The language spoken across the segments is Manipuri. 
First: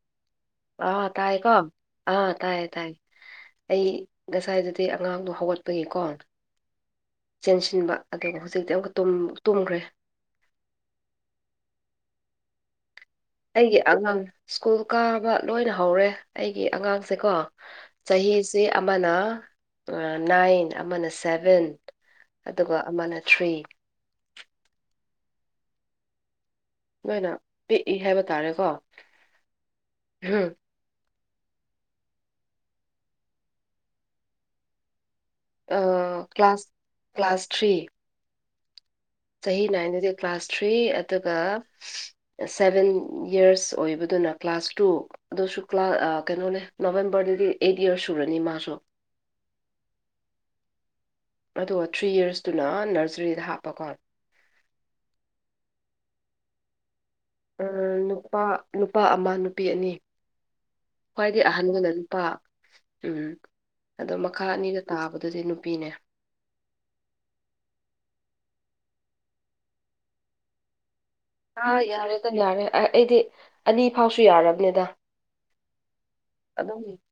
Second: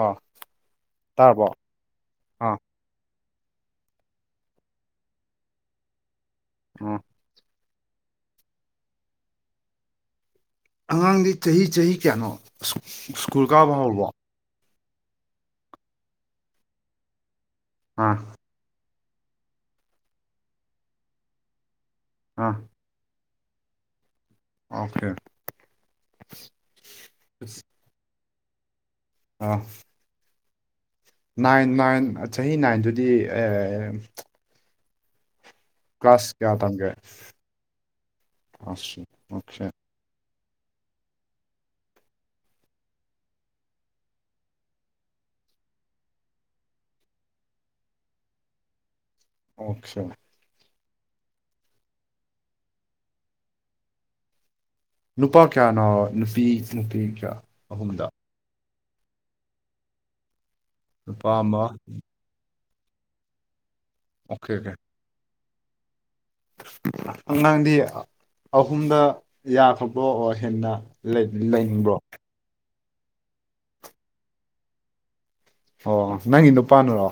ꯑꯥ ꯑ ꯇꯥꯔꯕꯣ ꯇꯥꯏꯌꯦꯀꯣ ꯑꯥ ꯇꯥꯏꯌꯦ ꯇꯥꯏꯌꯦ ꯑꯩ ꯉꯁꯥꯏꯗꯗꯤ ꯑꯉꯥꯡꯗꯣ ꯍꯧꯒꯠꯄꯒꯤꯀꯣ ꯑꯣ ꯆꯦꯟꯁꯤꯟꯕ ꯑꯗꯨꯒ ꯍꯧꯖꯤꯛꯇꯤ ꯑꯃꯨꯛꯀ ꯇꯨꯝ ꯇꯨꯝꯈ꯭ꯔꯦ ꯑꯉꯥꯡꯗꯤ ꯆꯍꯤ ꯆꯍꯤ ꯀꯌꯥꯅꯣ ꯁꯨ ꯁꯨ ꯑꯩꯒꯤ ꯑꯉꯥꯡ ꯁ꯭ꯀꯨꯜ ꯀꯥꯕ ꯂꯣꯏꯅ ꯍꯧꯔꯦ ꯑꯩꯒꯤ ꯑꯉꯥꯡꯁꯦꯀꯣ ꯑꯥ ꯆꯍꯤꯁꯤ ꯑꯃꯅ ꯅꯥꯏꯟ ꯑꯃꯅ ꯁꯚꯦꯟ ꯑꯥ ꯑꯗꯨꯒ ꯑꯃꯅ ꯊ꯭ꯔꯤ ꯑꯣꯈꯦ ꯅꯣꯏꯅ ꯄꯤꯛꯏ ꯍꯥꯏꯕ ꯇꯥꯔꯦꯀꯣ ꯑꯥ ꯎꯝ ꯅꯥꯏꯟ ꯅꯥꯏꯟ ꯆꯍꯤ ꯅꯥꯏꯟꯗꯨꯗꯤ ꯑꯦ ꯑ, ꯀ꯭ꯂꯥꯁ ꯀꯌꯥ ꯇꯝꯒꯦ ꯀ꯭ꯂꯥꯁ ꯊ꯭ꯔꯤ [inaudible] ꯆꯍꯤ ꯅꯥꯏꯟꯗꯨꯗꯤ ꯀ꯭ꯂꯥꯁ ꯊ꯭ꯔꯤ ꯑꯗꯨꯒ ꯁꯚꯦꯟ ꯏꯌꯔꯁ ꯑꯣꯏꯕꯗꯨꯅ ꯀ꯭ꯂꯥꯁ ꯇꯨ ꯑꯗꯨꯁꯨ ꯀ꯭ꯂꯥꯁ ꯀꯩꯅꯣꯅꯦ ꯅꯕꯦꯝꯕꯔꯗꯗꯤ ꯑꯩꯠ ꯏꯌꯔꯁ ꯁꯨꯔꯅꯤ ꯃꯥꯁꯨ ꯑꯣꯈꯦ ꯑꯗꯣ ꯊ꯭ꯔꯤ ꯏꯌꯔꯁꯇꯨꯅ ꯑꯥ ꯅꯔꯖꯔꯤꯗ ꯍꯥꯞꯄꯀꯣ ꯅꯨꯄꯥ ꯀꯌꯥꯅꯣ ꯅꯨꯄꯤ ꯅꯨꯄꯤ ꯀꯌꯥ ꯎꯝ, ꯑꯍꯨꯝꯗ ꯅꯨꯄꯥ ꯅꯨꯄꯥ ꯑꯃ ꯅꯨꯄꯤ ꯑꯅꯤ ꯅꯨꯄꯥ ꯈ꯭ꯋꯥꯏꯗꯒꯤ ꯑꯃ ꯑꯍꯟꯗꯨꯅ ꯅꯨꯄꯥ ꯎꯝ ꯑꯗꯣ ꯃꯈꯥ ꯑꯣꯀꯦ ꯑꯣꯀꯦ ꯑꯅꯤꯗꯣ ꯇꯥꯕꯗꯨꯗꯤ ꯅꯨꯄꯤꯅꯦ ꯑꯉꯥꯡꯗꯤ ꯑꯍꯨꯝꯗ ꯌꯥꯈ꯭ꯔꯕꯣ ꯑꯣꯔ ꯍꯦꯟꯅ ꯂꯩ ꯑꯥ ꯌꯥꯔꯦꯗ ꯌꯥꯔꯦ ꯑꯩꯗꯤ ꯑꯅꯤ ꯐꯥꯎꯁꯨ ꯌꯥꯔꯕꯅꯤꯗ ꯑꯣ ꯅꯪꯒꯤ ꯅꯨꯄꯥꯥꯅꯔꯣ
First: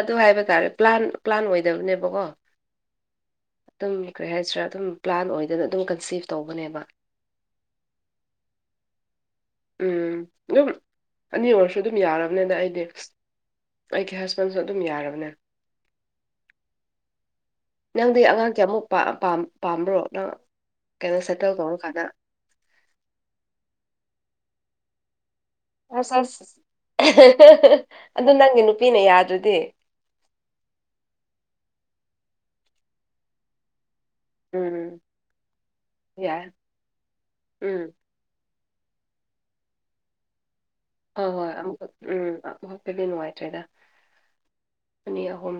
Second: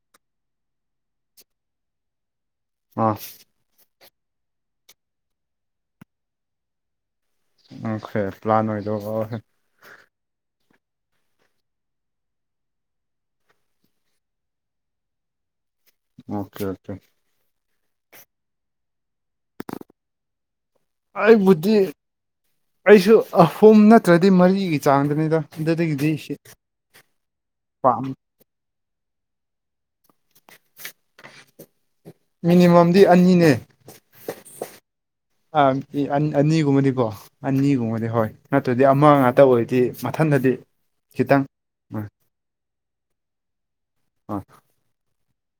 ꯑꯗꯨ ꯍꯥꯏꯕ ꯇꯥꯔꯦ ꯄ꯭ꯂꯥꯟ ꯄ꯭ꯂꯥꯟ ꯑꯣꯏꯗꯕꯅꯦꯕꯀꯣ ꯑꯁ ꯑꯗꯨꯝ ꯀꯔꯤ ꯍꯥꯏꯁꯤꯔꯥ ꯑꯗꯨꯝ ꯄ꯭ꯂꯥꯟ ꯑꯣꯏꯗꯅ ꯑꯗꯨꯝ ꯀꯟꯁꯤꯞ ꯇꯧꯕꯅꯦꯕ ꯑꯣꯈꯦ ꯄ꯭ꯂꯥꯟ ꯑꯣꯏꯗꯕ ꯑꯣ ꯎꯝ ꯑꯗꯨꯝ ꯑꯅꯤ ꯑꯣꯏꯔꯁꯨ ꯑꯗꯨꯝ ꯌꯥꯔꯕꯅꯤꯗ ꯑꯩꯗꯤ ꯑꯩꯒꯤ ꯍꯁꯕꯦꯟꯁꯨ ꯑꯗꯨꯝ ꯌꯥꯔꯕꯅꯦ ꯑꯣꯀꯦ ꯑꯣꯀꯦ ꯅꯪꯗꯤ ꯑꯉꯥꯡ ꯀꯌꯥꯃꯨꯛ ꯄꯥꯝ ꯄꯥꯝ ꯄꯥꯝꯕ꯭ꯔꯣ ꯅꯪ ꯀꯩꯅꯣ ꯁꯦꯇꯜ ꯑꯩꯕꯨꯗꯤ ꯇꯧꯔꯀꯥꯟꯗ ꯑꯩꯁꯨ ꯑꯍꯨꯝ ꯅꯠꯇ꯭ꯔꯗꯤ ꯃꯔꯤꯒꯤ ꯆꯥꯡꯗꯅꯤꯗ ꯑꯁ ꯑꯗꯨꯗꯒꯤꯗꯤ ꯑꯁ ꯄꯥꯝ ꯑꯗꯨ ꯅꯪꯒꯤ ꯅꯨꯄꯤꯅ ꯌꯥꯗ꯭ꯔꯗꯤ ꯃꯤꯅꯤꯃꯝꯗꯤ ꯑꯅꯤꯅꯦ ꯎꯝ ꯑ ꯌꯥꯏ ꯑꯅꯤꯒꯨꯝꯕꯗꯤꯀꯣ ꯎꯝ ꯑꯅꯤꯒꯨꯝꯕꯗꯤ ꯍꯣꯏ ꯅꯠꯇ꯭ꯔꯗꯤ ꯑꯃ ꯉꯥꯛꯇ ꯑꯣꯏꯗꯤ ꯃꯊꯟꯗꯗꯤ ꯍꯣꯏ ꯈꯤꯇꯪ ꯍꯣꯏ ꯑꯃ ꯍꯣꯏ ꯎꯝ ꯑꯃꯈꯛꯇꯨꯗꯤ ꯅꯨꯡꯉꯥꯏꯇ꯭ꯔꯦꯗ ꯑꯥ ꯑꯅꯤ ꯑꯍꯨꯝ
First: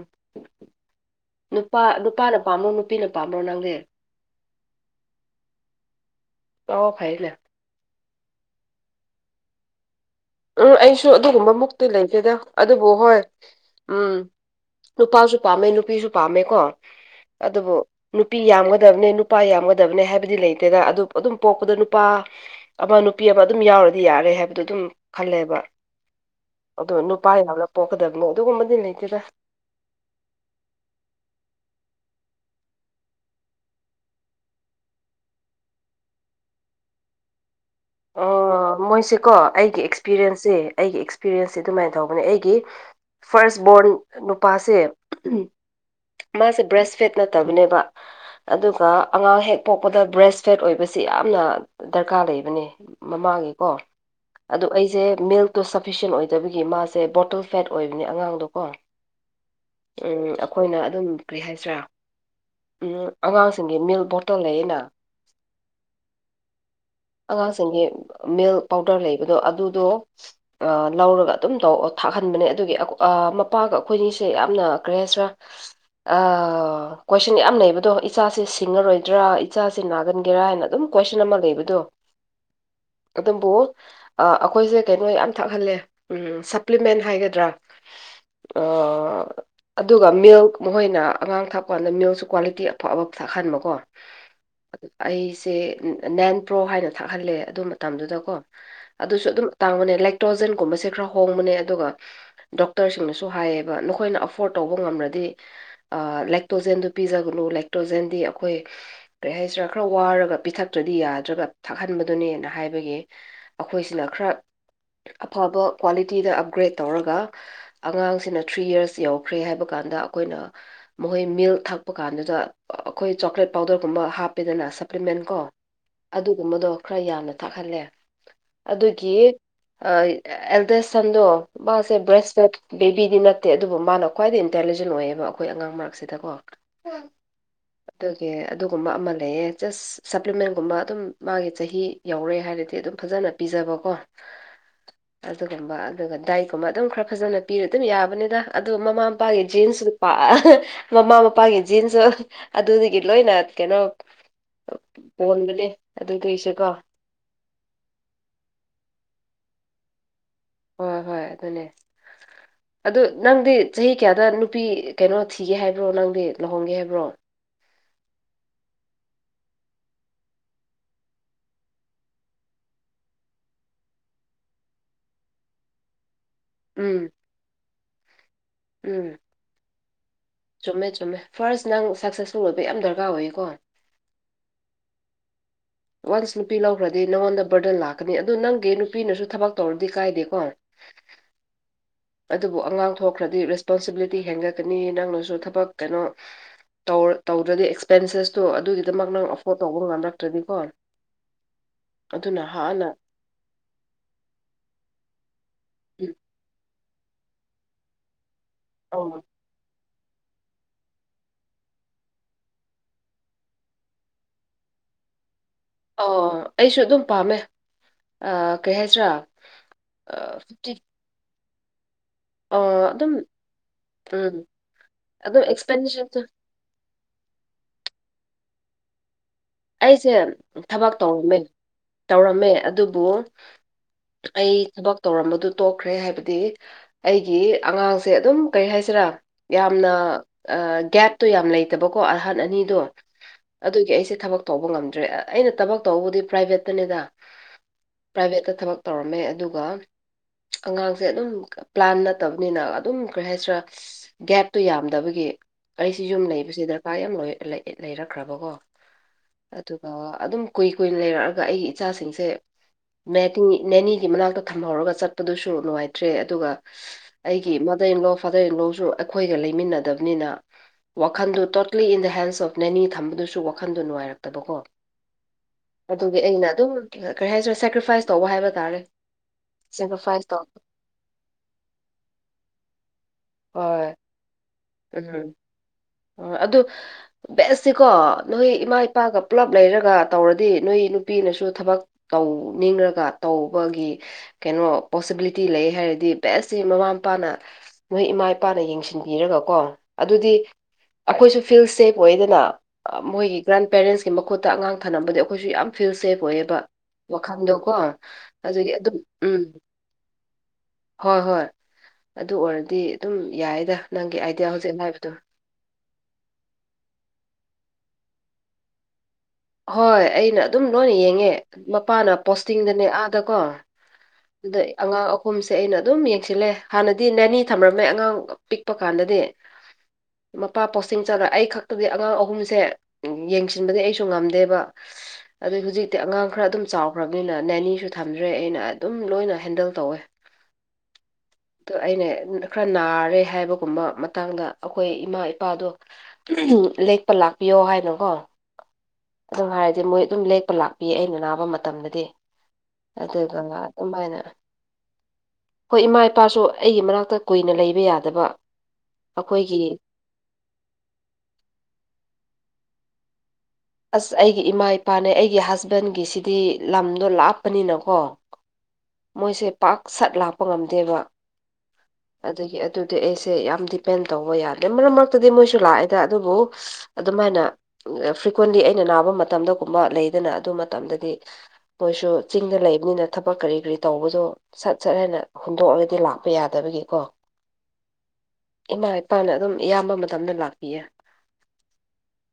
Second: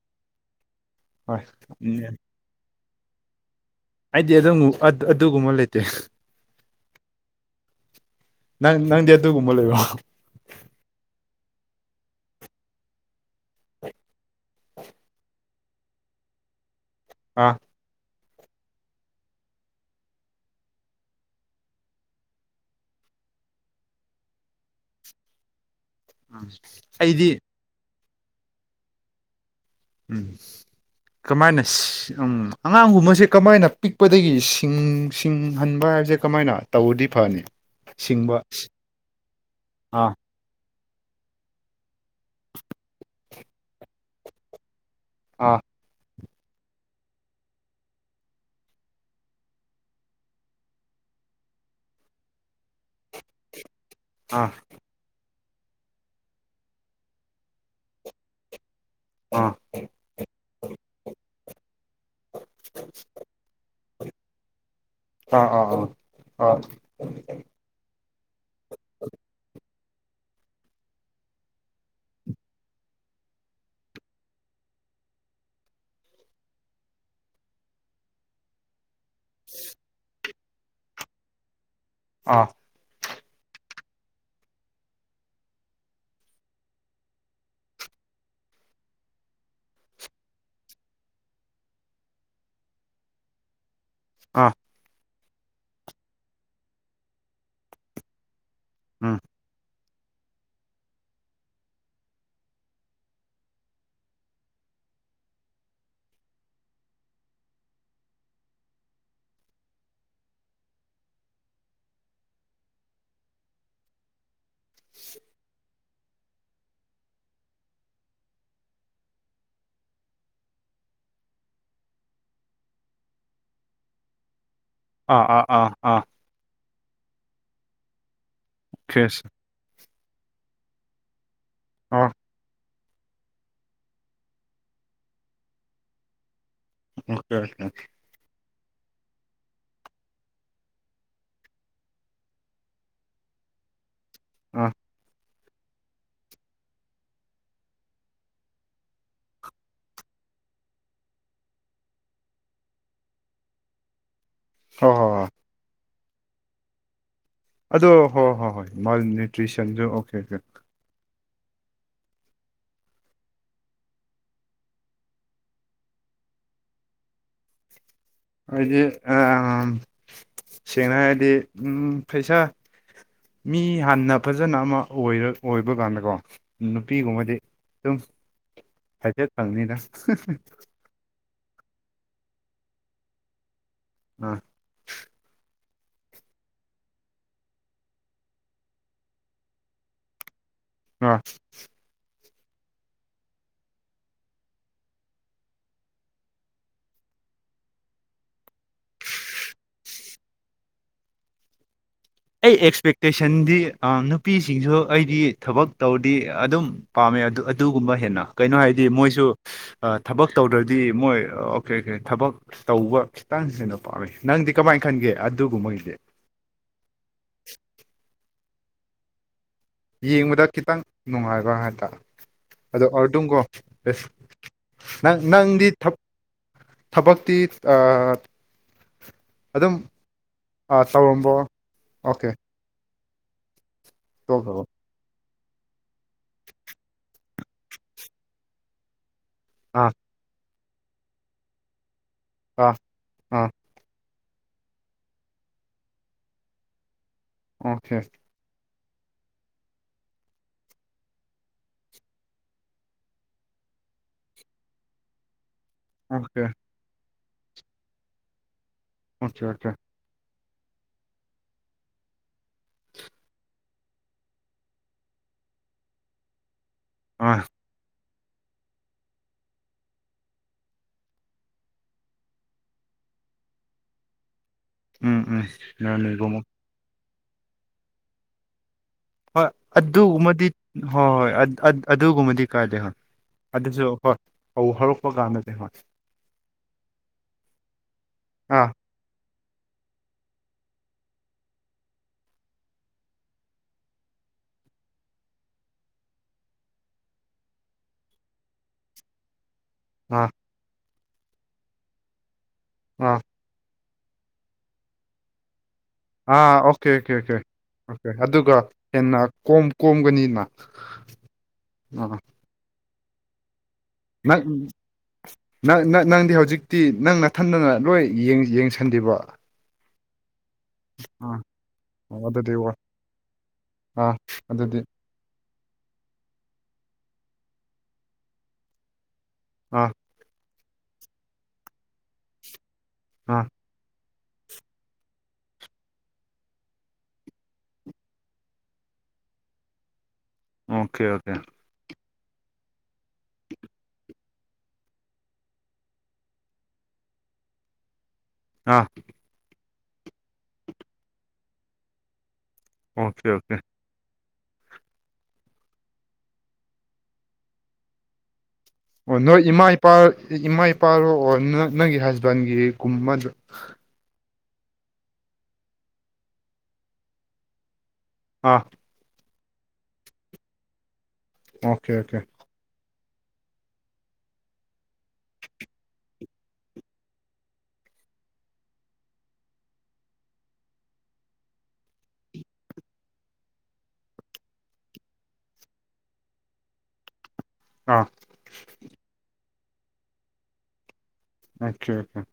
ꯍꯣꯏ ꯅꯨꯄꯥ ꯎꯝ ꯅꯨꯄꯥꯅ ꯄꯥꯝꯕ꯭ꯔꯣ ꯅꯨꯄꯤꯅ ꯄꯥꯝꯕ꯭ꯔꯣ ꯅꯪꯗꯤ ꯑꯩꯗꯤ ꯑꯗꯨꯝ ꯑꯗꯨꯒꯨꯝꯕ ꯂꯩꯇꯦ ꯑꯣ ꯐꯩꯅꯦ ꯅꯪ ꯅꯪꯗꯤ ꯑꯗꯨꯒꯨꯝꯕ ꯂꯩꯕ꯭ꯔꯣ ꯎꯝ ꯑꯩꯁꯨ ꯑꯗꯨꯒꯨꯝꯕ ꯃꯨꯛꯇꯤ ꯂꯩꯇꯦꯗ ꯑꯗꯨꯕꯨ ꯍꯣꯏ ꯎꯝ ꯅꯨꯄꯥꯁꯨ ꯅꯨꯄꯥꯁꯨ ꯄꯥꯝꯃꯦ ꯅꯨꯄꯤꯁꯨ ꯄꯥꯝꯃꯦꯀꯣ ꯑꯥ ꯑꯗꯨꯕꯨ ꯅꯨꯄꯤ ꯌꯥꯝꯒꯗꯕꯅꯦ ꯅꯨꯄꯥ ꯌꯥꯝꯒꯗꯕꯅꯦ ꯍꯥꯏꯕꯗꯤ ꯂꯩꯇꯦꯗ ꯑꯗꯨ ꯑꯗꯨꯝ ꯄꯣꯛꯄꯗ ꯅꯨꯄꯥ ꯑꯃ ꯅꯨꯄꯤ ꯑꯃ ꯑꯗꯨꯝ ꯌꯥꯎꯔꯗꯤ ꯌꯥꯔꯦ ꯍꯥꯏꯕꯗꯣ ꯑꯗꯨꯝ ꯈꯜꯂꯦꯕ ꯑꯗꯣ ꯑꯩꯗꯤ ꯅꯨꯄꯥ ꯌꯥꯝꯅ ꯄꯣꯛꯀꯗꯕꯅꯤ ꯑꯗꯨꯒꯨꯝꯕꯗꯤ ꯂꯩꯇꯦꯗ ꯎꯝ ꯀꯃꯥꯏꯅ ꯎꯝ ꯑꯉꯥꯡꯒꯨꯝꯕꯁꯦ ꯀꯃꯥꯏꯅ ꯄꯤꯛꯄꯗꯒꯤ ꯁꯤꯡ ꯁꯤꯡꯍꯟꯕ ꯍꯥꯏꯕꯁꯦ ꯀꯃꯥꯏꯅ ꯇꯧꯔꯗꯤ ꯐꯅꯤ ꯑ ꯁꯤꯡꯕ ꯃꯣꯏꯁꯦꯀꯣ ꯑꯩꯒꯤ ꯑꯥ ꯑꯦꯛꯁꯄꯤꯔꯤꯌꯦꯟꯁ ꯖꯦ ꯑꯩꯒꯤ ꯑꯦꯛꯁꯄꯤꯔꯤꯟꯁꯁꯦ ꯑꯗꯨꯃꯥꯏꯅ ꯇꯧꯕꯅꯦ ꯑꯩꯒꯤ ꯐꯥꯔꯁ ꯕꯣꯔꯟ ꯅꯨꯄꯥꯁꯦ ꯎꯝ ꯑꯥ ꯃꯥꯁꯦ ꯕ꯭ꯔꯦꯁ ꯐꯦꯠ ꯅꯠꯇꯕꯅꯦꯕ ꯑꯗꯨꯒ ꯑꯉꯥꯡ ꯍꯦꯛ ꯄꯣꯛꯄꯗ ꯕ꯭ꯔꯦꯁ ꯐꯦꯠ ꯑꯣꯏꯕꯁꯤ ꯌꯥꯝꯅ ꯗꯔꯀꯥꯔ ꯂꯩꯕꯅꯦ ꯃꯃꯥꯒꯤꯀꯣ ꯑꯥ ꯑꯗꯨ ꯑꯩꯁꯦ ꯃꯤꯜꯛ ꯇꯣ ꯁꯐꯤꯁꯦꯟ ꯑꯣꯏꯗꯕꯒꯤ ꯃꯥꯁꯦ ꯕꯣꯇꯜ ꯐꯦꯠ ꯑꯣꯏꯕꯅꯦ ꯑꯉꯥꯡꯗꯣꯀꯣ ꯑꯥ ꯎꯝ ꯑꯩꯈꯣꯏꯅ ꯑꯗꯨꯝ ꯀꯔꯤ ꯍꯥꯏꯁꯤꯔꯥ ꯎꯝ ꯑꯉꯥꯡꯁꯤꯡꯒꯤ ꯃꯤꯜꯛ ꯕꯣꯇꯜ ꯂꯩꯌꯦꯅ ꯑꯥ ꯑꯥ ꯑ ꯍꯣꯏ ꯁꯤꯡꯒꯤ ꯃꯤꯜꯛ ꯄꯥꯎꯗꯔ ꯂꯩꯕꯗꯣ ꯑꯗꯨꯗꯣ ꯂꯧꯔꯒ ꯑꯗꯨꯝ ꯇꯧ ꯊꯥꯛꯍꯟꯕꯅꯦ ꯑꯗꯨꯒꯤ ꯃꯄꯥꯒ ꯑꯩꯈꯣꯏꯅꯤꯁꯦ ꯌꯥꯝꯅ ꯀꯔꯤ ꯍꯥꯏꯁꯦꯔꯥ ꯑ ꯀꯣꯏꯁꯟ ꯌꯥꯝ ꯂꯩꯕꯗꯣ ꯏꯆꯥꯁꯤ ꯁꯤꯡꯉꯔꯣꯏ ꯇ꯭ꯔꯥ ꯏꯆꯥꯁꯤ ꯅꯥꯒꯟꯒꯦꯔꯥ ꯍꯥꯏꯅ ꯑꯗꯨꯝ ꯀꯣꯏꯁꯟ ꯑꯃ ꯂꯩꯕꯗꯣ ꯑꯥ ꯑꯗꯨꯕꯨ ꯑ ꯑꯩꯈꯣꯏꯁꯦ ꯀꯩꯅꯣ ꯌꯥꯝ ꯊꯛꯍꯜꯂꯦ ꯎꯝ ꯁꯄ꯭ꯂꯤꯃꯦꯟ ꯍꯥꯏꯒꯗ꯭ꯔꯥ ꯑ [inaudible] ꯑꯗꯨꯒ ꯃꯤꯜꯛ ꯃꯈꯣꯏꯅ ꯑꯉꯥꯡ ꯊꯥꯛꯄ ꯀꯥꯟꯗ ꯃꯤꯜꯛꯁꯨ ꯀ꯭ꯋꯥꯂꯤꯇꯤ ꯑꯐ ꯑꯐꯕ ꯊꯛꯍꯟꯕꯀꯣ ꯑꯥ ꯑꯩꯁꯦ ꯅꯦꯟ ꯄ꯭ꯔꯣ ꯍꯥꯏꯅ ꯊꯛꯍꯜꯂꯦ ꯑꯗꯨ ꯃꯇꯝꯗꯨꯗꯀꯣ ꯎꯝ ꯑꯗꯨꯁꯨ ꯑꯗꯨꯝ ꯇꯥꯡꯕꯅꯦ ꯂꯦꯛꯇ꯭ꯔꯣꯖꯟꯒꯨꯝꯕꯁꯦ ꯈꯔ ꯍꯣꯡꯕꯅꯦ ꯑꯗꯨꯒ ꯗꯣꯛꯇꯔꯁꯤꯡꯅꯁꯨ ꯍꯥꯏꯌꯦꯕ ꯅꯈꯣꯏꯅ ꯑꯐꯣꯔꯠ ꯇꯧꯕ ꯉꯝꯔꯗꯤ ꯑ ꯂꯦꯛꯇ꯭ꯔꯣꯖꯦꯟꯗꯨ ꯄꯤꯖꯒꯅꯨ ꯂꯦꯛꯇ꯭ꯔꯣꯖꯦꯟꯗꯤ ꯑꯩꯈꯣꯏ ꯀꯔꯤ ꯍꯥꯏꯁꯤꯔꯥ ꯈꯔ ꯋꯥꯔꯒ ꯄꯤꯊꯛꯇ꯭ꯔꯗꯤ ꯌꯥꯗ꯭ꯔꯒ ꯊꯛꯍꯟꯕꯗꯨꯅꯦꯅ ꯍꯥꯏꯕꯒꯤ ꯑꯩꯈꯣꯏꯁꯤꯅ ꯈꯔ ꯑꯐꯕ ꯀ꯭ꯋꯥꯂꯤꯇꯤꯗ ꯑꯞꯒ꯭ꯔꯦꯗ ꯇꯧꯔꯒ ꯑꯉꯥꯡꯁꯤꯅ ꯊ꯭ꯔꯤ ꯌꯥꯔꯁ ꯌꯧꯈ꯭ꯔꯦ ꯍꯥꯏꯕ ꯀꯥꯟꯗ ꯑꯩꯈꯣꯏꯅ ꯃꯈꯣꯏ ꯃꯤꯜꯛ ꯊꯛꯄ ꯀꯥꯟꯗꯨꯗ ꯑꯩꯈꯣꯏ ꯆꯣꯀ꯭ꯂꯦꯠ ꯄꯥꯎꯗꯔꯒꯨꯝꯕ ꯍꯥꯞꯄꯦꯗꯅ ꯁꯞ ꯑꯥ ꯑꯥ ꯑꯥ ꯑꯥ ꯒꯨꯝꯕꯗꯣ ꯈꯔ ꯌꯥꯝꯅ ꯊꯛꯍꯜꯂꯦ ꯑꯗꯨꯒꯤ ꯈꯦꯁ ꯑ ꯑꯦꯜꯗꯦꯁꯇ ꯁꯟꯗꯣ ꯃꯥꯁꯦ ꯑꯥ ꯕ꯭ꯔꯦꯁꯠ ꯐꯦꯠ ꯕꯦꯕꯤꯗꯤ ꯅꯠꯇꯦ ꯑꯗꯨꯕꯨ ꯃꯥꯅ ꯈ꯭ꯋꯥꯏꯗꯩ ꯏꯟꯇꯦꯂꯤꯖꯦꯟ ꯑꯣꯏꯌꯦꯕ ꯑꯩꯈꯣꯏ ꯑꯉꯥꯡ ꯃꯔꯛꯁꯤꯗꯀꯣ ꯑꯣꯀꯦ ꯑꯣꯀꯦ ꯑꯗꯨꯒꯤ ꯑꯗꯨꯒꯨꯝꯕ ꯑꯃ ꯂꯩꯑꯦ ꯖꯁ ꯁꯄ꯭ꯂꯤꯃꯦꯟꯒꯨꯝꯕ ꯑꯗꯨꯝ ꯃꯥꯒꯤ ꯆꯍꯤ ꯌꯧꯔꯦ ꯍꯥꯏꯔꯗꯤ ꯑꯗꯨꯝ ꯐꯖꯅ ꯄꯤꯖꯕꯀꯣ ꯑꯥ ꯑꯗꯨ ꯒꯨꯝꯕ ꯑꯗꯨꯒ ꯗꯥꯏꯠ ꯀꯨꯝꯕ ꯑꯗꯨꯝ ꯈꯔ ꯐꯖꯅ ꯄꯤꯔ ꯑꯗꯨꯝ ꯌꯥꯕꯅꯤꯗ ꯑꯗꯨ ꯃꯃꯥ ꯃꯄꯥꯒꯤ ꯖꯤꯟꯁꯁꯨ ꯄꯥꯛ ꯃꯃꯥ ꯃꯄꯥꯒꯤ ꯖꯤꯟꯁꯁꯨ ꯑꯗꯨꯗꯒꯤ ꯂꯣꯏꯅ ꯀꯩꯅꯣ ꯍꯣꯏ ꯍꯣꯏ ꯍꯣꯏ ꯄꯣꯟꯕꯅꯦ ꯑꯗꯨꯗꯩꯁꯨ ꯀꯣ ꯑꯗꯣ ꯍꯣꯏ ꯍꯣꯏ ꯍꯣꯏ ꯃꯥꯜꯅ꯭ꯌꯨꯇ꯭ꯔꯤꯁꯟꯁꯨ ꯑꯣꯀꯦ ꯑꯣꯀꯦ ꯍꯣꯏ ꯍꯣꯏ ꯑꯗꯨꯅꯦ ꯑꯗꯨ ꯅꯪꯗꯤ ꯆꯍꯤ ꯀꯌꯥꯗ ꯅꯨꯄꯤ ꯀꯩꯅꯣ ꯊꯤꯒꯦ ꯍꯥꯏꯕ꯭ꯔꯣ ꯅꯪꯗꯤ ꯂꯧꯍꯣꯡꯒꯦ ꯍꯥꯏꯕ꯭ꯔꯣ ꯍꯥꯏꯗꯤ ꯑ ꯁꯦꯡꯅ ꯍꯥꯏꯗꯤ ꯎꯝ ꯄꯩꯁꯥ ꯃꯤ ꯍꯥꯟꯅ ꯐꯖꯅ ꯑꯃ ꯑꯣꯏꯔ ꯑꯣꯏꯕ ꯀꯥꯟꯗꯀꯣ ꯎꯝ ꯅꯨꯄꯤꯒꯨꯝꯕꯗꯤ ꯁꯨꯝ ꯎꯝ ꯍꯥꯏꯐꯦꯠ ꯐꯪꯅꯤꯗ ꯆꯨꯝꯃꯦ ꯆꯨꯝꯃꯦ ꯐꯥꯔꯁ ꯅꯪ ꯁꯛꯁꯦꯁꯐꯨꯜ ꯑꯣꯏꯕ ꯌꯥꯝ ꯗꯔꯀꯥꯔ ꯑꯣꯏꯌꯦꯀꯣ ꯑꯥ꯫ ꯋꯥꯟꯁ ꯅꯨꯄꯤ ꯂꯧꯈ꯭ꯔꯗꯤ ꯅꯪꯉꯣꯟꯗ ꯕꯔꯗꯟ ꯂꯥꯛꯀꯅꯤ ꯑꯗꯨ ꯅꯪꯒꯤ ꯅꯨꯄꯤꯅꯁꯨ ꯊꯕꯛ ꯇꯧꯔꯗꯤ ꯀꯥꯏꯗꯦꯀꯣ꯫ ꯑꯥ꯫ ꯑꯗꯨꯕꯨ ꯑꯉꯥꯡ ꯊꯣꯛꯈ꯭ꯔꯗꯤ ꯔꯦꯁꯄꯣꯟꯁꯤꯕꯤꯂꯤꯇꯤ ꯍꯦꯟꯒꯠꯀꯅꯤ ꯅꯪꯅꯁꯨ ꯊꯕꯛ ꯀꯩꯅꯣ ꯇꯧ ꯇꯧꯗ꯭ꯔꯗꯤ ꯑꯦꯛꯁꯄꯦꯟꯁꯦꯁꯇꯣ ꯑꯗꯨꯒꯤꯗꯃꯛ ꯅꯪ ꯑꯐꯣꯔꯠ ꯇꯧꯕ ꯉꯝꯂꯛꯇ꯭ꯔꯗꯤꯀꯣ ꯑꯗꯨꯅ ꯑꯩ ꯍꯥꯟꯅ ꯑꯦꯛꯁꯄꯦꯛꯇꯦꯁꯟꯗꯤ ꯑ ꯅꯨꯄꯤꯁꯤꯡꯁꯨ ꯑꯩꯗꯤ ꯊꯕꯛ ꯇꯧꯔꯗꯤ ꯑꯗꯨꯝ ꯄꯥꯝꯃꯦ ꯑꯗꯨ ꯑꯗꯨꯒꯨꯝꯕ ꯍꯦꯟꯅ ꯀꯩꯅꯣ ꯍꯥꯏꯗꯤ ꯑꯧ ꯃꯣꯏꯁꯨ ꯊꯕꯛ ꯇꯧꯗ꯭ꯔꯗꯤ ꯃꯣꯏ ꯑꯣꯀꯦ ꯑꯣꯀꯦ ꯊꯕꯛ ꯇꯧꯕ ꯈꯤꯇꯪ ꯍꯦꯟꯅ ꯄꯥꯝꯃꯤ ꯅꯪꯗꯤ ꯀꯃꯥꯏꯅ ꯈꯟꯒꯦ ꯑꯗꯨꯒꯨꯝꯕꯒꯤꯗꯤ꯫ ꯑꯣ ꯑꯩꯁꯨ ꯑꯗꯨꯝ ꯄꯥꯝꯃꯦ ꯑ ꯀꯩ ꯍꯥꯏꯁꯤꯔꯥ꯫ ꯑꯥ ꯌꯦꯡꯕꯗ ꯐꯤꯐꯇꯤ ꯈꯤꯇꯪ ꯅꯨꯡꯉꯥꯏꯕ ꯍꯥꯏꯇꯥꯔꯦ꯫ ꯑꯥ ꯑꯗꯣ ꯑꯗꯨꯝ ꯑꯗꯝꯀꯣ ꯎꯝ ꯅꯪ ꯑꯗꯨꯝ ꯅꯪꯗꯤ ꯊꯕꯛ ꯑꯦꯛꯁꯄꯦꯟꯗꯤꯆꯔꯁꯦ ꯊꯕꯛꯇꯤ ꯑꯥ ꯑꯗꯨꯝ ꯑꯩꯁꯦ ꯑꯥ, ꯊꯕꯛ ꯇꯧꯔꯝꯕ꯭ꯔꯣ ꯇꯧꯔꯝꯃꯦ ꯑꯣꯀꯦ ꯇꯧꯔꯝꯃꯦ ꯑꯗꯨꯕꯨ ꯑꯩ ꯇꯧꯈ꯭ꯔꯕꯣ ꯊꯕꯛ ꯇꯧꯔꯝꯕꯗꯨ ꯇꯣꯛꯈ꯭ꯔꯦ ꯍꯥꯏꯕꯗꯤ ꯑꯩꯒꯤ ꯑꯉꯥꯡꯁꯦ ꯑꯗꯨꯝ ꯀꯔꯤ ꯍꯥꯏꯁꯤꯔꯥ ꯌꯥꯝꯅ ꯑꯥ ꯒꯦꯞꯇꯣ ꯌꯥꯝ ꯂꯩꯇꯕꯀꯣ ꯑꯍꯟ ꯑꯥ ꯑꯅꯤꯗꯣ꯫ ꯑꯥ ꯑꯗꯨꯒꯤ ꯑꯩꯁꯦ ꯊꯕꯛ ꯇꯧꯕ ꯉꯝꯗ꯭ꯔꯦ ꯑꯩꯅ ꯊꯕꯛ ꯇꯧꯕꯗꯤ ꯄ꯭ꯔꯥꯏꯚꯦꯠꯇꯅꯤꯗ꯫ ꯑꯣꯀꯦ ꯄ꯭ꯔꯥꯏꯚꯦꯠꯇ ꯊꯕꯛ ꯇꯧꯔꯝꯃꯦ ꯑꯗꯨꯒ ꯑꯉꯥꯡꯁꯦ ꯑꯗꯨꯝ ꯄ꯭ꯂꯥꯟ ꯅꯠꯇꯕꯅꯤꯅ ꯑꯗꯨꯝ ꯀꯔꯤ ꯍꯥꯏꯁꯤꯔꯥ ꯒꯦꯞꯇꯨ ꯌꯥꯝꯗꯕꯒꯤ ꯑꯩꯁꯤ ꯌꯨꯝ ꯑꯣꯀꯦ ꯂꯩꯕꯁꯤ ꯗꯔꯀꯥꯔ ꯌꯥꯝ ꯂꯣꯏ ꯂꯩꯔꯛꯈ꯭ꯔꯕꯀꯣ꯫ ꯑꯣꯀꯦ ꯑꯣꯀꯦ ꯑꯗꯨꯒ ꯑꯗꯨꯝ ꯀꯨꯏ ꯀꯨꯏꯅ ꯂꯩꯔꯛꯑꯒ ꯑꯩꯒꯤ ꯏꯆꯥꯁꯤꯡꯁꯦ [unintelligible] ꯅꯦꯅꯤꯒꯤ ꯃꯅꯥꯛꯇ ꯊꯝꯍꯧꯔꯒ ꯆꯠꯄꯗꯨꯁꯨ ꯅꯨꯡꯉꯥꯏꯇ꯭ꯔꯦ ꯑꯗꯨꯒ ꯑꯥ ꯑꯩꯒꯤ ꯃꯥꯗꯔ ꯏꯟ ꯂꯣ ꯐꯥꯗꯔ ꯏꯟ ꯂꯣꯁꯨ ꯑꯩꯈꯣꯏꯒ ꯂꯩꯃꯤꯟꯅꯗꯕꯅꯤꯅ ꯋꯥꯈꯟꯗꯣ ꯇꯣꯇꯂꯤ ꯏꯟ ꯗ ꯍꯦꯟꯁ ꯑꯣꯐ ꯅꯦꯅꯤ ꯊꯝꯕꯗꯨꯁꯨ ꯋꯥꯈꯟꯗꯣ ꯅꯨꯡꯉꯥꯏꯔꯛꯇꯕꯀꯣ꯫ ꯎꯝ ꯎꯝ ꯑꯗꯨꯒꯤ ꯅꯅꯤꯒꯨꯝ ꯑꯩꯅ ꯑꯗꯨꯝ ꯀꯔꯤ ꯍꯥꯏꯁꯤꯔꯦ ꯁꯦꯀ꯭ꯔꯤꯐꯥꯏꯁ ꯇꯧꯕ ꯍꯥꯏꯕ ꯇꯥꯔꯦ꯫ ꯍꯣꯏ ꯁꯦꯀ꯭ꯔꯤꯐꯥꯏꯁ ꯇꯧ ꯑꯗꯨꯒꯨꯝꯃꯗꯤ ꯍꯣꯏ ꯍꯣꯏ ꯑꯗꯨꯒꯨꯝꯕꯗꯤ ꯀꯥꯏꯗꯦ ꯍꯣꯏ꯫ ꯑꯗꯨꯁꯨ ꯍꯣꯏ ꯍꯧ ꯍꯧꯔꯛꯄ ꯀꯥꯟꯗꯗꯤ ꯍꯣꯏ꯫ ꯍꯣꯏ ꯑꯗꯨ ꯕꯦꯁꯇꯤꯀꯣ ꯅꯣꯏ ꯑꯥ ꯏꯃꯥꯏ ꯏꯄꯥꯒ ꯄꯨꯜꯂꯞ ꯂꯩꯔꯒ ꯇꯧꯔꯗꯤ ꯅꯣꯏ ꯅꯨꯄꯤꯅꯁꯨ ꯊꯕꯛ ꯇꯧꯅꯤꯡꯔꯒ ꯇꯧꯕꯒꯤ ꯀꯩꯅꯣ ꯄꯣꯁꯤꯕꯤꯂꯤꯇꯤ ꯂꯩ ꯍꯥꯏꯔꯗꯤ ꯕꯦꯁꯁꯤ ꯃꯃꯥ ꯃꯄꯥꯅ ꯅꯣꯏ ꯏꯃꯥ ꯏꯄꯥꯅ ꯌꯦꯡꯁꯤꯟꯕꯤꯔꯒꯀꯣ ꯑꯥ ꯑꯗꯨꯗꯤ ꯑꯩꯈꯣꯏꯁꯨ ꯐꯤꯜ ꯁꯦꯐ ꯑꯣꯏꯗꯅ ꯑꯥ ꯃꯣꯏꯒꯤ ꯒ꯭ꯔꯥꯟ ꯄꯦꯔꯦꯟꯁꯀꯤ ꯃꯈꯨꯠꯇ ꯑꯉꯥꯡ ꯊꯅꯕꯗꯤ ꯑꯩꯈꯣꯏꯁꯨ ꯌꯥꯝ ꯐꯤꯜ ꯁꯦꯐ ꯑꯣꯏꯌꯦꯕ ꯑꯥ ꯑꯣꯀꯦ ꯑꯣꯀꯦ ꯑꯣꯀꯦ ꯋꯥꯈꯜꯗꯣꯀꯣ ꯑꯣꯀꯦ ꯑꯗꯨꯒ ꯑꯗꯨꯗꯤ ꯑꯗꯨꯝ ꯍꯦꯟꯅ ꯎꯝ ꯀꯣꯝ ꯀꯣꯝꯒꯅꯤꯅ꯫ ꯍꯣꯏ ꯍꯣꯏ ꯑꯥ ꯑꯗꯨ ꯑꯣꯏꯔꯗꯤ ꯑꯗꯨꯝ ꯌꯥꯏꯗ꯫ ꯅꯪꯒꯤ ꯅꯪ ꯑꯥꯏꯗꯤꯌꯥ ꯍꯧꯖꯤꯛ ꯍꯥꯏꯕꯗꯣ ꯅꯪ ꯅꯪ ꯅꯪꯗꯤ ꯍꯧꯖꯤꯛꯇꯤ ꯅꯪ ꯅꯊꯟꯗꯅ ꯂꯣꯏ ꯌꯦꯡ ꯌꯦꯡꯁꯟꯂꯤꯕꯣ꯫ ꯍꯣꯏ ꯑꯩꯅ ꯑꯗꯨꯝ ꯂꯣꯏꯅ ꯌꯦꯡꯉꯦ ꯃꯄꯥꯅ ꯑꯣ ꯑꯗꯨꯗꯤ ꯋꯥ ꯄꯣꯁꯇꯤꯡꯗꯅꯦ ꯑꯥꯗꯀꯣ ꯑꯥ ꯑꯗꯨꯗꯤ ꯥꯑꯍꯨꯝꯁꯦ ꯑꯩꯅ ꯑꯗꯨꯝ ꯌꯦꯡꯁꯤꯜꯂꯦ ꯍꯥꯟꯅꯗꯤ ꯅꯅꯦ ꯊꯝꯔꯝꯃꯦ ꯑꯉꯥꯡ ꯄꯤꯛꯄ ꯀꯥꯟꯗꯗꯤ꯫ ꯑꯥ ꯃꯄꯥ ꯄꯣꯁꯇꯤꯡ ꯆꯠꯂ ꯑꯩ ꯈꯛꯇꯗꯤ ꯑꯉꯥꯡ ꯑꯍꯨꯝꯁꯦ ꯑꯥ ꯌꯦꯡꯁꯟꯕꯗꯤ ꯑꯩꯁꯨ ꯁꯨ ꯉꯝꯗꯦꯕ꯫ ꯑꯗꯨꯗꯩ ꯍꯧꯖꯤꯛꯇꯤ ꯑꯉꯥꯡ ꯈꯔ ꯑꯗꯨꯝ ꯆꯥꯎꯈ꯭ꯔꯕꯅꯤꯅ ꯅꯅꯦꯁꯨ ꯊꯝꯗ꯭ꯔꯦ ꯑꯩꯅ ꯑꯗꯨꯝ ꯂꯣꯏꯅ ꯍꯦꯟꯗꯜ ꯇꯧꯋꯦ꯫ ꯑꯣꯀꯦ ꯑꯣꯀꯦ ꯑꯗꯣ ꯑꯩꯅ ꯈꯔ ꯅꯥꯔꯦ ꯍꯥꯏꯕꯒꯨꯝꯕ ꯃꯇꯥꯡꯗ ꯑꯩꯈꯣꯏ ꯏꯃꯥ ꯏꯄꯥꯗꯣ ꯂꯦꯛꯄ ꯂꯥꯛꯄꯤꯌꯣ ꯍꯥꯏꯅꯀꯣ ꯑꯥ ꯑꯗꯨ ꯍꯥꯏꯔꯗꯤ ꯃꯣꯏ ꯑꯗꯨꯝ ꯂꯦꯛꯄ ꯂꯥꯛꯄꯤꯌꯦ ꯑꯩꯅ ꯅꯥꯕ ꯃꯇꯝꯗꯗꯤ ꯑꯣꯀꯦ ꯑꯗꯨꯒ ꯑꯣꯀꯦ ꯑꯗꯨꯃꯥꯏꯅ ꯑꯩꯈꯣꯏ ꯏꯃꯥ ꯏꯄꯥꯁꯨ ꯑꯩꯒꯤ ꯃꯅꯥꯛꯇ ꯀꯨꯏꯅ ꯂꯩꯕ ꯌꯥꯗꯕ ꯑꯣ ꯅꯣꯏ ꯑꯩꯈꯣꯏꯒꯤ ꯏꯃꯥ ꯏꯄꯥ ꯏꯃꯥ ꯏꯄꯥꯔꯣ ꯑꯣ ꯅꯪꯒꯤ ꯍꯁꯕꯦꯟꯒꯤꯒꯨꯝꯕꯗ ꯑꯁ ꯑꯩꯒꯤ ꯏꯃꯥ ꯏꯄꯥꯅꯦ ꯑꯩꯒꯤ ꯍꯁꯕꯦꯟꯒꯤꯁꯤꯗꯤ ꯂꯝꯗꯣ ꯂꯥꯞꯄꯅꯤꯅꯀꯣ ꯑꯥ ꯃꯣꯏꯁꯦ ꯄꯥꯛ ꯁꯠ ꯂꯥꯛꯄ ꯉꯝꯗꯦꯕ ꯑꯣꯀꯦ ꯑꯣꯀꯦ ꯑꯗꯒꯤ ꯑꯗꯨꯗꯤ ꯑꯩꯁꯦ ꯌꯥꯝ ꯗꯤꯄꯦꯟ ꯇꯧꯕ ꯌꯥꯗꯦ ꯃꯔꯛ ꯃꯔꯛꯇꯗꯤ ꯃꯣꯏꯁꯨ ꯂꯥꯛꯑꯦꯗ ꯑꯗꯨꯕꯨ ꯑꯗꯨꯃꯥꯏꯅ ꯐ꯭ꯔꯤꯀ꯭ꯋꯦꯟꯂꯤ ꯑꯩꯅ ꯅꯥꯕ ꯃꯇꯝꯗꯒꯨꯝꯕ ꯂꯩꯗꯅ ꯑꯗꯨ ꯃꯇꯝꯗꯗꯤ ꯃꯣꯏꯁꯨ ꯆꯤꯡꯗ ꯂꯩꯕꯅꯤꯅ ꯊꯕꯛ ꯀꯔꯤ ꯀꯔꯤ ꯇꯧꯕꯗꯣ ꯁꯠ ꯁꯠ ꯍꯥꯏꯅ ꯍꯨꯟꯗꯣꯛꯑꯒꯗꯤ ꯂꯥꯛꯄ ꯌꯥꯗꯕꯒꯤꯀꯣ ꯑꯥ ꯏꯃꯥ ꯏꯄꯥꯅ ꯑꯗꯨꯝ ꯑꯌꯥꯝꯕ ꯃꯇꯝꯗ ꯂꯥꯛꯄꯤꯌꯦ ꯑꯆꯥ ꯑꯆꯥ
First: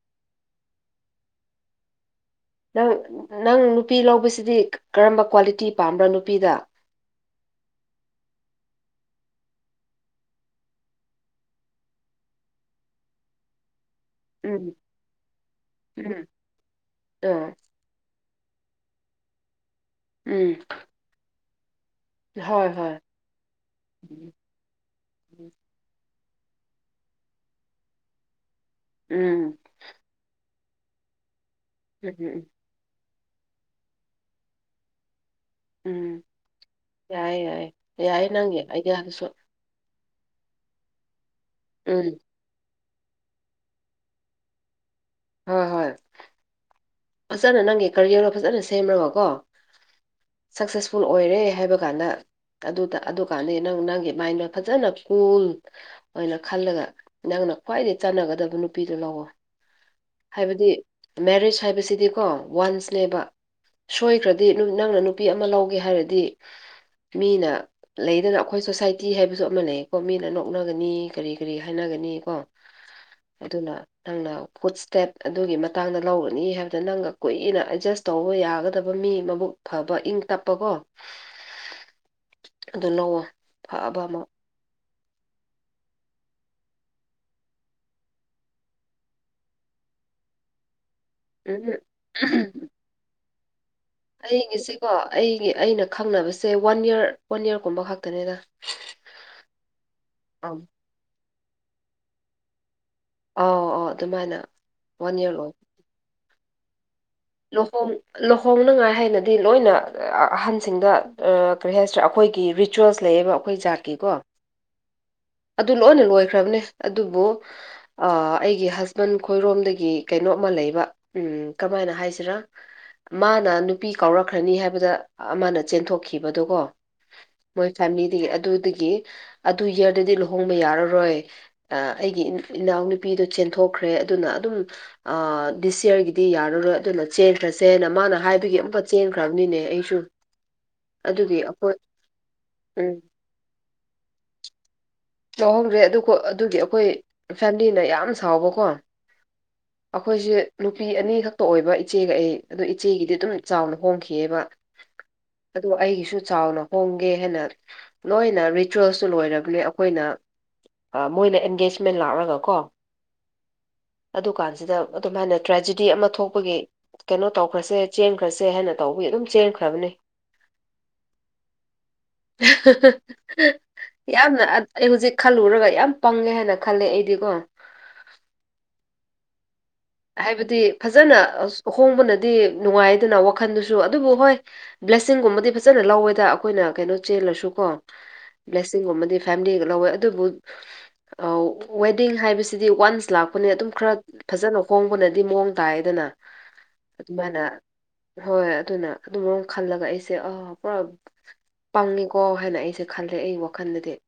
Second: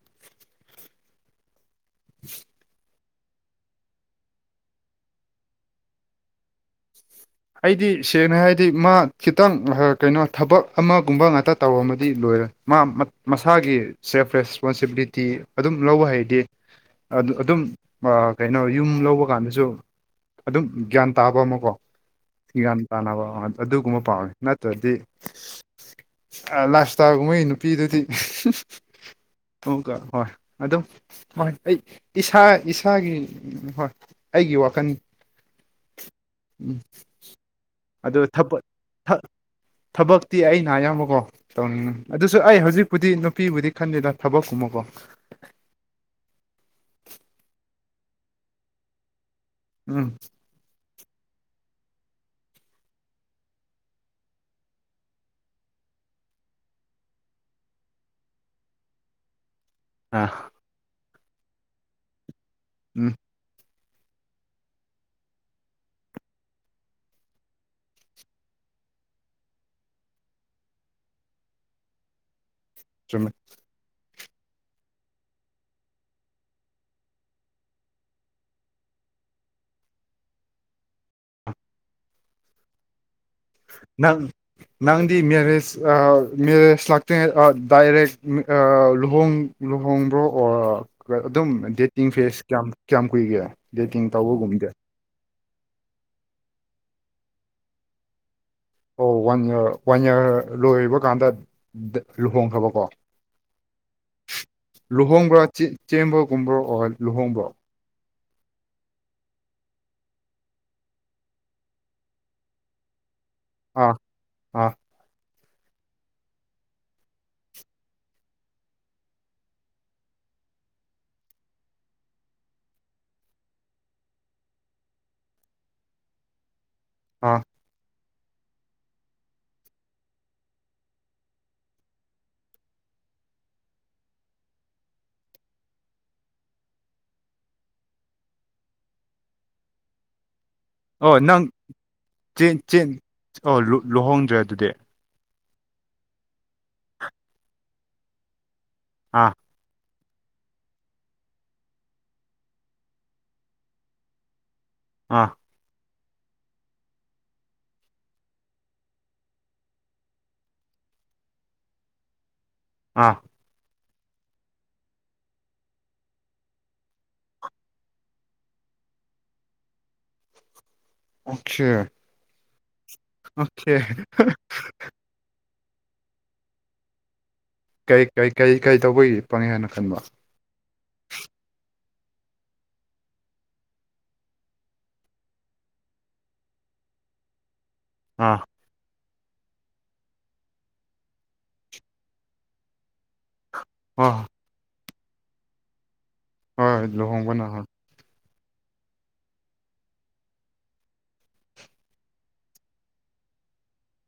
[unintelligible] ꯅꯪ ꯅꯪ ꯅꯨꯄꯤ ꯂꯧꯕꯁꯤꯗꯤ ꯀꯔꯝꯕ ꯀ꯭ꯋꯥꯂꯤꯇꯤ ꯄꯥꯝꯕ꯭ꯔ ꯅꯨꯄꯤꯗ ꯑꯩꯗꯤ ꯁꯦꯡꯅ ꯍꯥꯏꯗꯤ ꯃꯥ ꯈꯤꯇꯪ ꯀꯩꯅꯣ ꯊꯕꯛ ꯑꯃꯒꯨꯝꯕ ꯉꯥꯛꯇ ꯇꯧꯔꯝꯃꯗꯤ ꯂꯣꯏꯔꯦ ꯃꯥ ꯃꯁꯥꯒꯤ ꯁꯦꯜꯐ ꯎꯝ ꯔꯦꯁꯄꯣꯟꯁꯤꯕꯤꯂꯤꯇꯤ ꯑꯗꯨꯝ ꯂꯧꯕ ꯎꯝ ꯍꯩꯔꯗꯤ ꯑꯥ ꯑꯗꯨꯝ ꯑꯥ ꯀꯩꯅꯣ ꯌꯨꯝ ꯂꯧꯕ ꯀꯥꯟꯗꯁꯨ ꯎꯝ ꯑꯗꯨꯝ ꯒ꯭ꯌꯥꯟ ꯇꯥꯕ ꯑꯃꯀꯣ ꯍꯣꯏ ꯒꯌ꯭ꯥꯟ ꯍꯣꯏ ꯇꯥꯅꯕ ꯑꯗꯨꯒꯨꯝꯕ ꯄꯥꯝꯃꯦ ꯅꯠ ꯅꯠꯇꯔꯗꯤ ꯎꯝ ꯂꯥꯏꯞ ꯏꯁꯇꯥꯏꯟꯒꯨꯝꯕꯒꯤ ꯅꯨꯄꯤꯗꯨꯗꯤ ꯎꯝ ꯑꯃꯨꯛꯀ ꯍꯣꯏ ꯑꯗꯨꯝ ꯍꯣꯏ ꯑꯩ ꯏꯁꯥ ꯎꯝ ꯏꯁꯥꯒꯤ ꯍꯣꯏ ꯑꯩꯒꯤ ꯋꯥꯈꯟꯅꯤ ꯎꯝ ꯌꯥꯏ ꯌꯥꯏꯌꯦ ꯑꯗꯨ ꯌꯥꯏꯌꯦ ꯅꯪꯒꯤ ꯊꯕꯛ ꯊ ꯑꯥꯏꯗꯤꯌꯥꯗꯨꯁꯨ ꯊꯕꯛꯇꯤ ꯑꯩꯅ ꯑꯌꯥꯝꯕꯀꯣ ꯎꯝ ꯇꯧꯅꯤꯡꯉꯤ ꯑꯗꯨ ꯁꯨ ꯑꯩ ꯍꯧꯖꯤꯛꯄꯨꯗꯤ ꯅꯨꯄꯤꯕꯨꯗꯤ ꯈꯟꯗꯦꯗ ꯊꯕꯛꯀꯨꯝꯕꯀꯣ ꯍꯣꯏ ꯍꯣꯏ ꯐꯖꯅ ꯅꯪꯒꯤ ꯀꯦꯔꯤꯌꯔ ꯐꯖꯅ ꯁꯦꯝꯕꯀꯣ ꯎꯝ ꯁꯛꯁꯦꯁꯐꯨꯜ ꯑꯣꯏꯔꯦ ꯍꯥꯏꯕ ꯀꯥꯟꯗ ꯑꯗꯨ ꯑꯗꯨ ꯀꯥꯟꯗꯗꯤ ꯅꯪ ꯅꯪꯒꯤ ꯃꯥꯏꯟꯗꯣ ꯐꯖꯅ ꯀꯨꯜ ꯑꯣꯏꯅ ꯈꯜꯂꯒ ꯅꯪꯅ ꯈ꯭ꯋꯥꯏꯗꯒꯤ ꯆꯥꯟꯅꯒꯗꯕ ꯅꯨꯄꯤꯗꯨ ꯂꯧꯑꯣ ꯑ ꯍꯥꯏꯕꯗꯤ ꯃꯦꯔꯤꯖ ꯍꯥꯏꯕꯁꯤꯗꯤꯀꯣ ꯎꯝ ꯋꯥꯟꯁꯅꯦꯕ ꯁꯣꯏꯈ꯭ꯔꯗꯤ ꯅꯪꯅ ꯅꯨꯄꯤ ꯑꯃ ꯂꯧꯒꯦ ꯍꯥꯏꯔꯗꯤ ꯃꯤꯅ ꯂꯩꯗꯅ ꯑꯩꯈꯣꯏ ꯁꯣꯁꯥꯏꯇꯤ ꯍꯥꯏꯕꯁꯨ ꯑꯃ ꯂꯩꯀꯣ ꯃꯤꯅ ꯅꯣꯛꯅꯒꯅꯤ ꯀꯔꯤ ꯀꯔꯤ ꯍꯥꯏꯅꯒꯅꯤ ꯀꯣ ꯆꯨꯝꯃꯦ ꯑꯗꯨꯅ ꯅꯪꯅ [unintelligible] ꯁ꯭ꯇꯦꯞ ꯑꯗꯨꯒꯤ ꯃꯇꯥꯡꯗ ꯂꯧꯔꯅꯤ ꯍꯥꯏꯕꯗ ꯅꯪꯒ ꯀꯨꯏꯅ ꯑꯦꯗꯖꯁ ꯇꯧꯕ ꯌꯥꯒꯗꯕ ꯃꯤ ꯃꯕꯨꯛ ꯐꯕ ꯏꯪ ꯇꯞꯄꯀꯣ [unintelligible] ꯑꯗꯨ ꯅꯧꯋꯥ ꯅꯪ ꯅꯪꯗꯤ ꯃꯦꯔꯦꯖ ꯑꯥ ꯃꯦꯔꯦꯖ ꯂꯥꯛꯇꯦ ꯗꯥꯏꯔꯦꯛ ꯑꯥ ꯂꯨꯍꯣꯡ ꯂꯨꯍꯣꯡꯕ꯭ꯔꯣ ꯑꯣ ꯑꯗꯨꯝ ꯎꯝ ꯎꯝ ꯗꯦꯠꯇꯤꯡ ꯐꯦꯁ ꯀꯌꯥꯝ ꯀꯌꯥꯝ ꯀꯨꯏꯒꯦ ꯗꯦꯇꯤꯡ ꯇꯧꯕꯒꯨꯝꯗꯦ ꯑꯩꯒꯤꯁꯤꯀꯣ ꯑꯩ ꯑꯩꯅ ꯈꯪꯅꯕꯁꯦ ꯋꯥꯟ ꯌꯔ ꯋꯥꯟ ꯌꯔꯒꯨꯝꯕ ꯈꯛꯇꯅꯦꯗ ꯑꯣ ꯋꯥꯟ ꯏꯌꯥꯔ ꯋꯥꯟ ꯏꯌꯥꯔ ꯂꯣꯏꯕ ꯀꯥꯟꯗ ꯂꯨꯍꯣꯡꯈ꯭ꯔꯕꯀꯣ ꯑꯥꯎ ꯑꯥꯎ ꯑꯗꯨꯃꯥꯏꯅ ꯋꯥꯟ ꯌꯔ ꯂꯨꯍꯣꯡꯕ꯭ꯔꯣ ꯂꯣꯏ ꯆꯦꯝꯕꯒꯨꯝꯕ꯭ꯔꯣ ꯑꯣ ꯂꯨꯍꯣꯡꯕ꯭ꯔꯣ ꯂꯨꯍꯣꯡ ꯂꯨꯍꯣꯡꯅꯉꯥꯏ ꯍꯥꯏꯅꯗꯤ ꯂꯣꯏꯅ ꯑꯍꯟꯁꯤꯡꯗ ꯑꯥ ꯀꯔꯤ ꯍꯥꯏꯁꯤꯔ ꯑꯩꯈꯣꯏꯒꯤ ꯔꯤꯆꯨꯋꯦꯜꯁ ꯂꯩꯌꯦꯕ ꯑꯩꯈꯣꯏ ꯑꯥ ꯖꯥꯠꯀꯤꯀꯣ ꯑꯥ ꯑꯗꯨ ꯂꯣꯏꯅ ꯂꯣꯏꯈ꯭ꯔꯕꯅꯦ ꯑꯗꯨꯕꯨ ꯑꯥ ꯑꯩꯒꯤ ꯍꯁꯕꯦꯟ ꯈꯣꯏꯔꯣꯝꯗꯒꯤ ꯀꯩꯅꯣꯝꯃ ꯂꯩꯕ ꯎꯝ ꯀꯃꯥꯏꯅ ꯍꯥꯏꯁꯤ ꯁꯤꯔ ꯃꯥꯅ ꯅꯨꯄꯤ ꯀꯥꯎꯔꯛꯈ꯭ꯔꯅꯤ ꯍꯥꯏꯕꯗ ꯑꯃꯅ ꯆꯦꯟꯊꯣꯛꯈꯤꯕꯗꯨꯀꯣ ꯑꯥ ꯃꯣꯏ ꯐꯦꯃꯤꯂꯤꯗꯒꯤ ꯑꯗꯨꯗꯒꯤ ꯑꯗꯨ ꯏꯌꯔꯗꯗꯤ ꯂꯨꯍꯣꯡꯕ ꯌꯥꯔꯔꯣꯏ ꯑꯩꯒꯤ ꯏꯅꯥꯎꯅꯨꯄꯤꯗꯨ ꯆꯦꯟꯊꯣꯛꯈ꯭ꯔꯦ ꯑꯗꯨꯅ ꯑꯗꯨꯝ ꯑꯥ ꯗꯤꯁ ꯌꯥꯔꯒꯤꯗꯤ ꯌꯥꯔꯔꯣꯏ ꯑꯗꯨꯅ ꯆꯦꯟꯈ꯭ꯔꯁꯦꯅ ꯃꯥꯅ ꯍꯥꯏꯕꯒꯤ ꯑꯃꯨꯛꯀ ꯆꯦꯟꯈ꯭ꯔꯕꯅꯤꯅꯦ ꯑꯩꯁꯨ ꯑꯣ ꯑꯗꯨꯒꯤ ꯅꯪ ꯑꯩꯈꯣꯏ ꯆꯦꯟ ꯆꯦꯟ ꯎꯝ ꯑꯣ ꯂꯨꯍꯣꯡꯗ꯭ꯔꯦ ꯑꯗꯨꯗꯤ ꯂꯨꯍꯣꯡꯗ꯭ꯔꯦ ꯑꯗꯨ ꯑꯗꯨꯒꯤ ꯑꯩꯈꯣꯏ ꯐꯦꯃꯤꯂꯤꯅ ꯌꯥꯝ ꯁꯥꯎꯕꯀꯣ ꯑꯥ ꯑꯩꯈꯣꯏꯁꯦ ꯅꯨꯄꯤ ꯑꯅꯤ ꯈꯛꯇ ꯑꯣꯏꯕ ꯏꯆꯦꯒ ꯑꯩ ꯑꯗꯨ ꯏꯆꯦꯒꯤꯗꯤ ꯑꯗꯨꯝ ꯆꯥꯎꯅ ꯍꯣꯡꯈꯤꯑꯦꯕ ꯑꯥ ꯑꯗꯨ ꯑꯩꯒꯤꯁꯨ ꯆꯥꯎꯅ ꯍꯣꯡꯒꯦ ꯍꯥꯏꯅ ꯂꯣꯏꯅ ꯔꯤꯆꯨꯋꯦꯜꯁꯨ ꯂꯣꯏꯔꯕꯅꯦ ꯑꯩꯈꯣꯏꯅ ꯃꯣꯏꯅ ꯑꯦꯡꯒꯦꯖꯃꯦꯟ ꯂꯥꯛꯔꯒ ꯀꯣ ꯑꯥ ꯑꯗꯨ ꯀꯥꯟꯁꯤꯗ ꯑꯗꯨꯃꯥꯏꯅ ꯇ꯭ꯔꯦꯖꯤꯗꯤ ꯑꯃ ꯊꯣꯛꯄꯒꯤ ꯀꯩꯅꯣ ꯇꯧꯈ꯭ꯔꯁꯦ ꯆꯦꯟꯈ꯭ꯔꯁꯦ ꯍꯥꯏꯅ ꯇꯧꯕꯒꯤ ꯑꯗꯨꯝ ꯆꯦꯟꯈ꯭ꯔꯕꯅꯤ [inaudible] ꯑꯣꯀꯦ ꯌꯥꯝꯅ ꯑꯩ ꯍꯧꯖꯤꯛ ꯈꯜꯂꯨꯔꯒ ꯌꯥꯝ ꯄꯪꯉꯦ ꯍꯥꯏꯅ ꯈꯜꯂꯦ ꯑꯩꯗꯤꯀꯣ ꯀꯩ ꯀꯩ ꯀꯩ ꯀꯩ ꯇꯧꯕꯒꯤ ꯄꯪꯉꯦ ꯍꯥꯏꯅ ꯈꯟꯕ ꯍꯥꯏꯕꯗꯤ ꯐꯥꯖꯅ ꯍꯣꯡꯕꯅꯗꯤ ꯅꯨꯡꯉꯥꯏꯗꯅ ꯋꯥꯈꯟꯗꯨꯁꯨ ꯑꯗꯨꯕꯨ ꯍꯣꯏ ꯕ꯭ꯂꯦꯁꯤꯡꯒꯨꯝꯕꯗꯤ ꯐꯥꯖꯅ ꯂꯧꯋꯦꯗ ꯑꯩꯈꯣꯏꯅ ꯀꯩꯅꯣ ꯆꯦꯜꯂꯁꯨ ꯀꯣ ꯑꯥ ꯕ꯭ꯂꯦꯁꯤꯡꯒꯨꯝꯕꯗꯤ ꯐꯦꯃꯤꯂꯤꯒ ꯂꯧꯋꯦ ꯑꯗꯨꯕꯨ ꯑꯥ ꯋꯦꯗꯤꯡ ꯍꯥꯏꯕꯁꯤꯗꯤ ꯋꯥꯟꯁ ꯂꯥꯛ ꯄꯅꯤꯅ ꯑꯗꯨꯝ ꯈꯔ ꯑꯣ ꯐꯖꯅ ꯍꯣꯡꯕꯅꯗꯤ ꯃꯑꯣꯡ ꯇꯥꯏꯗꯅ ꯍꯣꯏ ꯑꯗꯨꯃꯥꯏꯅ ꯂꯨꯍꯣꯡꯕꯅ ꯍꯣꯏ ꯍꯣꯏ ꯑꯗꯨꯅ ꯑꯗꯨꯝ ꯈꯜꯂꯒ ꯑꯩꯁꯦ ꯑꯥ ꯄꯨꯔꯥ ꯄꯪꯉꯤꯀꯣ ꯍꯥꯏꯅ ꯑꯩꯁꯦ ꯈꯜꯂꯦ ꯑꯩ ꯋꯥꯈꯜꯗꯗꯤ